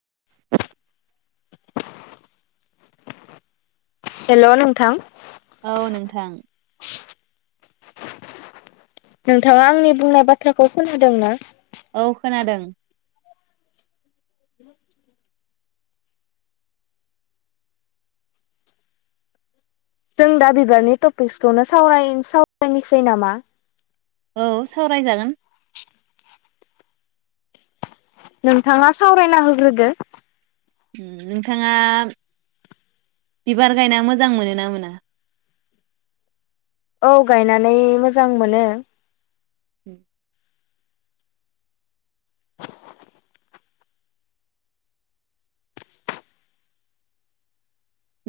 [inaudible] हेल' नोंथां औ नोंथां नोंथाङा आंनि बुंनाय बाथ्राखौ खोनादों ना? औ खोनादों। जों दा बिबारनि टपिक्सखौनो सावरान सावरायनोसै नामा। औ सावरायजागोन। नोंथाङा सावरायना होग्रोदो। उम नोंथाङा बिबार गायना मोजां मोनोना मोना? औ गायनानै मोजां मोनो। उम। [inaudible]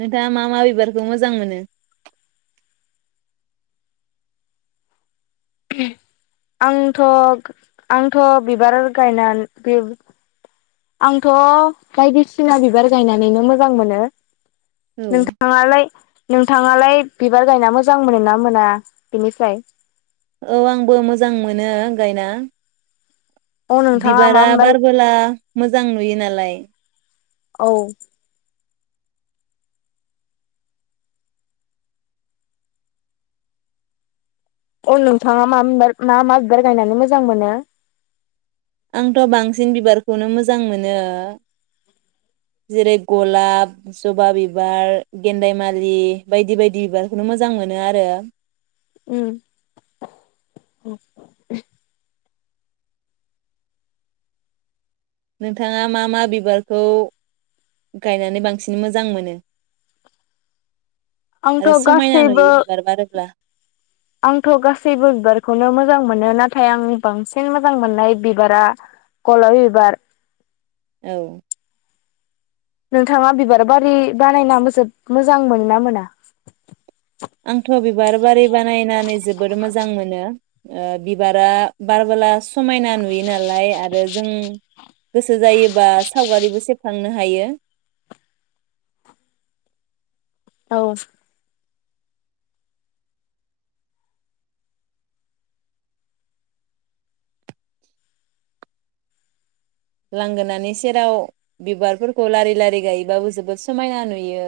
नोंथाङा मा मा बिबारखौ मोजां मोनो। आंथ आंथ बिबार गायनानै बेब आंथ बायदिसिना बिबार गायनानैनो मोजां मोनो। औ नोंथाङालाय? नोंथाङालाय बिबार गायना मोजां मोनो ना मोना बिनिफ्राय औ आंबो मोजां मोनो गायना। अ नोंथाङा मा बिबारा बिबार बारबोला मोजां नुयो नालाय। [unintelligible] औ अ नोंथाङा मा बिबार मा मा बिबार गायनानै मोजां मोनो? आंथ बांसिन बिबारखौनो मोजां मोनो जेरै गलाब जबा बिबार गेन्दायमालि बायदि बायदि बिबारखौनो मोजां मोनो आरो। उम। नोंथाङा मा मा बिबारखौ गायनानै बांसिन मोजां मोनो? आरो आंथ' समायना नुयो गासैबो बिबार बारोब्ला। आंथ गासैबो बिबारखौनो मोजां मोनो नाथाय आं बांसिन मोजां मोननाय बिबारा गलाब बिबार। औ। नोंथाङा बिबार बारि बानायनानै जोब मोजां मोनो ना मोना? आंथ' बिबार बारि बानायनानै जोबोद मोजां मोनो। ओ बिबारा बारबोला समायना नुयो नालाय आरो जों गो सो जायोबा सावगारिबो से खांनोबो हायो। औ। लांगोनानि सेराव बिबारफोरखौ लारि लारि गायोबाबो जोबोद समायना नुयो।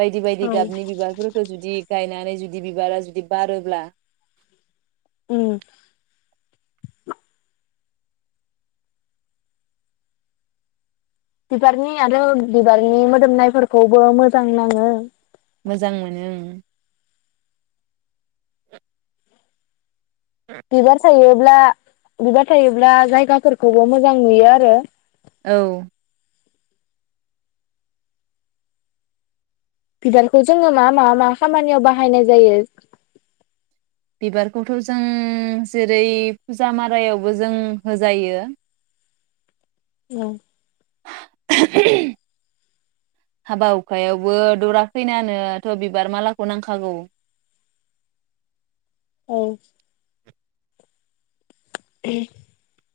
बायदि बायदि गाबनि बिबारफोरखो जुदि गायनानै जुदि बिबारा जुदि बारोब्ला उम। बिबारनि आरो बिबारनि मोदोमनायफोरखौबो मोजां नाङो। मोजां मोनो उम। बिबार थायो ब्ला बिबार थायोब्ला जायगाफोरखौबो मोजां नुयो आरो। औ। बिबारखौ जोङो मा मा मा खामानियाव बाहायनाय जायो? बिबारखौथ जों जेरै फुजा मारायावबो जों होजायो। औ। [unintelligible] हाबा हुखायावबो दरा खैनानोथ बिबार मालाखौ नांखागौ। ओ [unintelligible]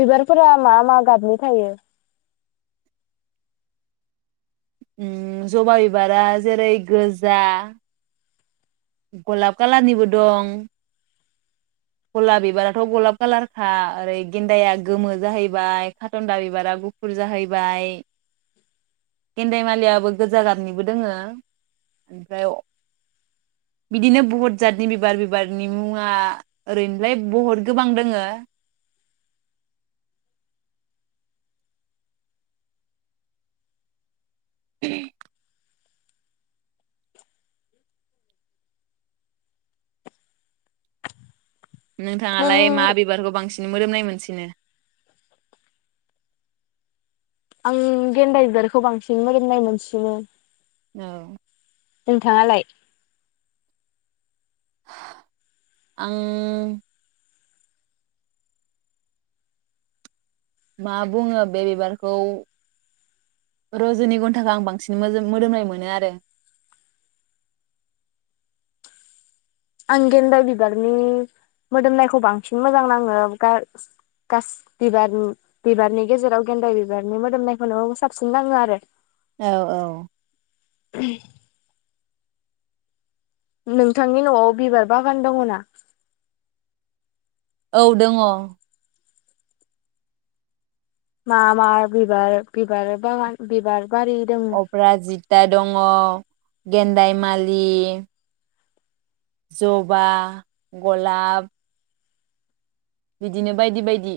बिबारफोरा मा मा गाबनि थायो। उम जबा बिबारा जेरै गोजा गलाब कालारनिबो दं गलाब बिबाराथ' गलाब कालारखा ओरै गेन्दाया गोमो जाहैबाय काटनथा बिबारा गुफुर जाहैबाय गेन्दाय मालियाबो गोजा गाबनिबो दोङो ओमफ्राय बिदिनो बहुत जातनि बिबार बिबारनि मुङा ओरैनोलाय बहुत गोबां दोङो। [unintelligible] नोंथाङालाय मा नों बिबारखौ बांसिन मोदोमनाय मोनसिनो? आं गेन्दा बिबारखौ बांसिन मोदोमनाय मोनसिनो। नो नोंथाङालाय? आं मा बुङो बे बिबारखौ रजनि गन्टाखौ आं बांसिन मोदोमनाय मोनो आरो। आं गेन्दा बिबारनि मोदोमनायखौ बांसिन मोजां नाङो गास-गास बिबार-बिबारनि गेजेराव गेन्दाय बिबारनि मोदोमनायखौनो साबसिन नाङो आरो। औ औ [unintelligible] नोंथांनि न'आव बिबार बागान दङ ना? औ दङ। मा मा बिबार बिबार बागान बिबार? बारि दङ अफ्राजिता दङ। गेन्दाय मालि, जबा, गलाब, बिदिनो बायदि बायदि।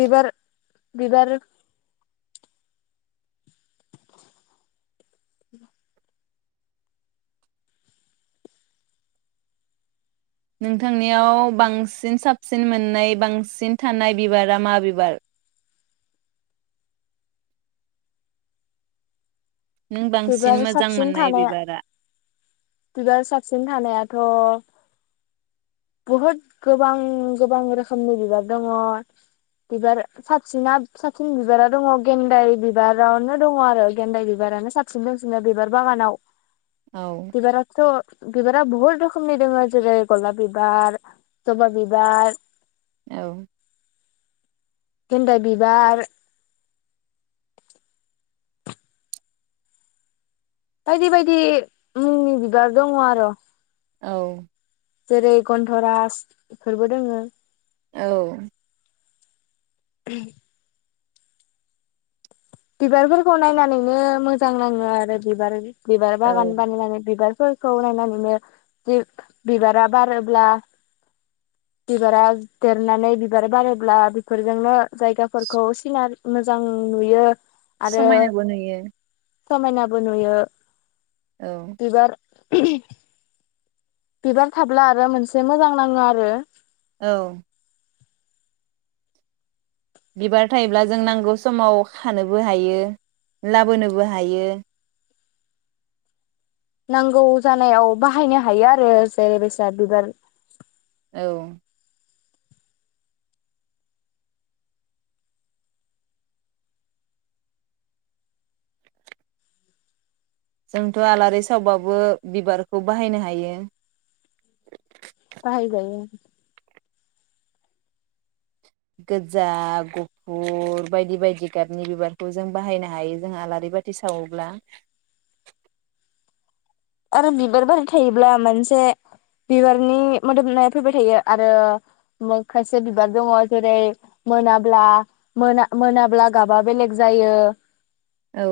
बिबार बिबार नोंथांनियाव बांसिन साबसिन मोननाय बांसिन थानाय बिबारा मा बिबार? नों बांसिन बिबार मोजां साबसिन मोननाय थानाया बिबारा? बिबार साबसिन थानायाथ' बहुद गोबां गोबां रोखोमनि बिबार दङ बिबार साबसिना साबसिन बिबारा दङ गेन्दाय बिबारावनो दङ आरो गेन्दाय बिबारानो साबसिन दोंसिनो बिबार बागानाव औ बिबाराथ' बिबार रा बहुत रोखोमनि दोङो जेरै गलाब बिबार, जबा बिबार, औ गेन्दाय बिबार बायदि बायदि मुंनि बिबार दङ आर औ जेरै गन्धरास इफोरबो दोङो। औ [unintelligible] बिबारफोरखौ नायनानैनो मोजां नाङो आरो बिबार बिबार औ बागान बानायनानै बिबार। फोरखौ नायनानैनो जि बिबारा बारोब्ला बिबारा देरनानै बिबार बारोब्ला बिफोरजोंनो जायगाफोरखौ सिनारि मोजां नुयो। आरो समायनाबो नुयो। समायनाबो नुयो। औ [unintelligible] बिबार थाब्ला आरो मोनसे मोजां नाङो आरो। औ बिबार थायोब्ला जों नांगौ समाव खानोबो हायो लाबोनोबो हायो। नांगौ जानायाव बाहायनो हायो आरो जेरै बैसाद बिबार औ जोंथ आलारि सावबाबो बिबारखौ बाहायनो हायो। बाहाय जायो। गोजा गुफुर बायदि बायदि गाबनि बिबारखौ जों बाहायनो हायो जों आलारि बाथि सावोब्ला। आरो बिबार बारि थायोब्ला मोनसे बिबारनि मोदोमनाय फैबाय थायो आरो मो खायसे बिबार दङ' जेरै मोनाब्ला मोना मोनाब्ला गाबा बेलेग जायो। औ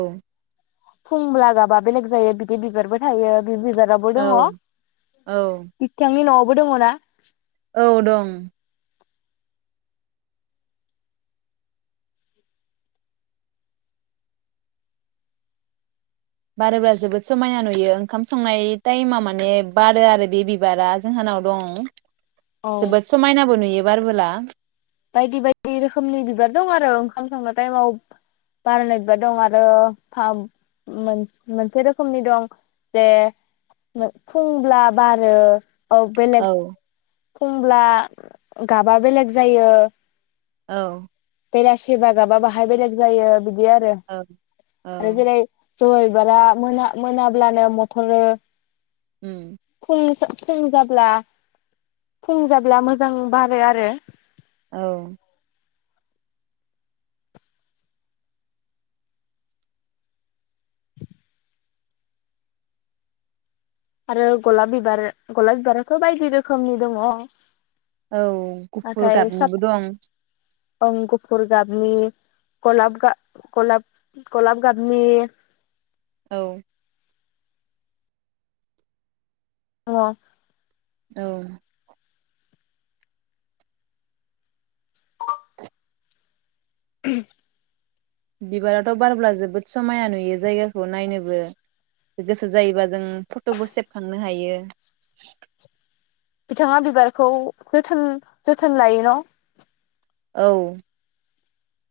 फुंब्ला जाबा बेलेग जायो बिदि बिबारबोर [unintelligible] बे बिबाराबो दङ औ बिथांनि न'आव मोदोमो ना औ दं बारोब्ला जोबोद समायना नुयो ओंखाम संनाय टाइमाव माने बारो आरो बे बिबारा जोंहानाव दं। औ जोबोद समायनाबो नुयो। बारबोला बायदि बायदि रोखोमनि बिबार दं आरो ओंखाम संनाय टाइमाव बारनाय बिबार दं आरो खाम मोनस-मोनसे रोखोमनि दं जे मोन-फुंब्ला बारो। औ बेलेग फुंब्ला गाबा बेलेग जाय यो। औ बेलासि बा गाबा बाहाय बेलेग जायो बिद दि आरो औ औ आरो जेरै जबा बिबारा मोना-मोनाब्लानो मथरो। उम [unintelligible] फुं जाब्ला फुं जाब्ला मोजां बारो आरो। औ आरो गलाब बिबार गलाब बिबाराथ' बायदि रोखोमनि दङ' औ गुफुर नाथाय साब गाबनिबो दं। ओं गुफुर गाबनि गलाब गा-गलाब गलाब गाबनि औ औ औ [inaudible] बिबाराथ' बारब्ला जोबोद समायाना नुयो जायगाखौ नायनोबो गोसो जायोबा जों फटबो सेबखांनो हायो। [inaudible] बिथाङा बिबारखौ जोथान-जोथोन लायो न? औ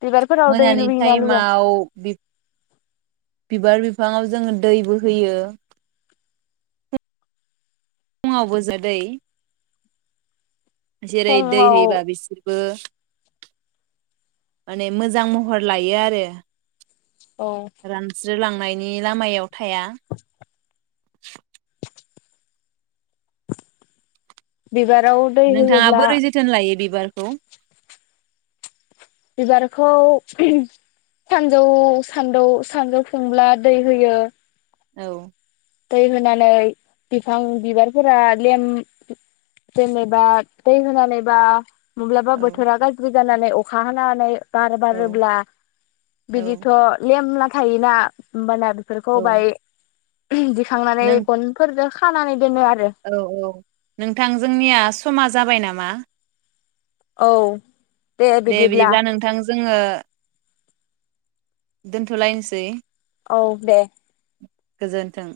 बिबारफोराव दै मोनानि लुयोना लुवा टाइमाव बि बिबार बिफाङाव जोङो दैबो होयो। फुङावबो जादै जेरै दै फुङाव होयोबा बिसोरबो माने मोजां महर लायो आरो। औ जोर लांनायनि लामायाव थाया। बिबाराव दै होयोब्ला खौ बिबारखौ सानजौ सानदौ सानजौफुंब्ला दै होयो। औ दै होनानै बिफां बिबारफोरा लेम जेनेबा दै होनानैबा मब्लाबा औ बोथोरा गाज्रि जानानै अखा हानाहोनै बार औ बारोब्ला औ बिदिथ' लेमला थायोना होमबाना बेफोरखौ औ बाय दिखांनानै नों गनफोरजो खा खानानै दोनो आरो औ औ नोंथां जोंनिया समाज जाबाय नामा? औ दे बिदिब्ला नोंथां जोङो दोनथ' लायनोसै। औ दे। गोजोन्थों।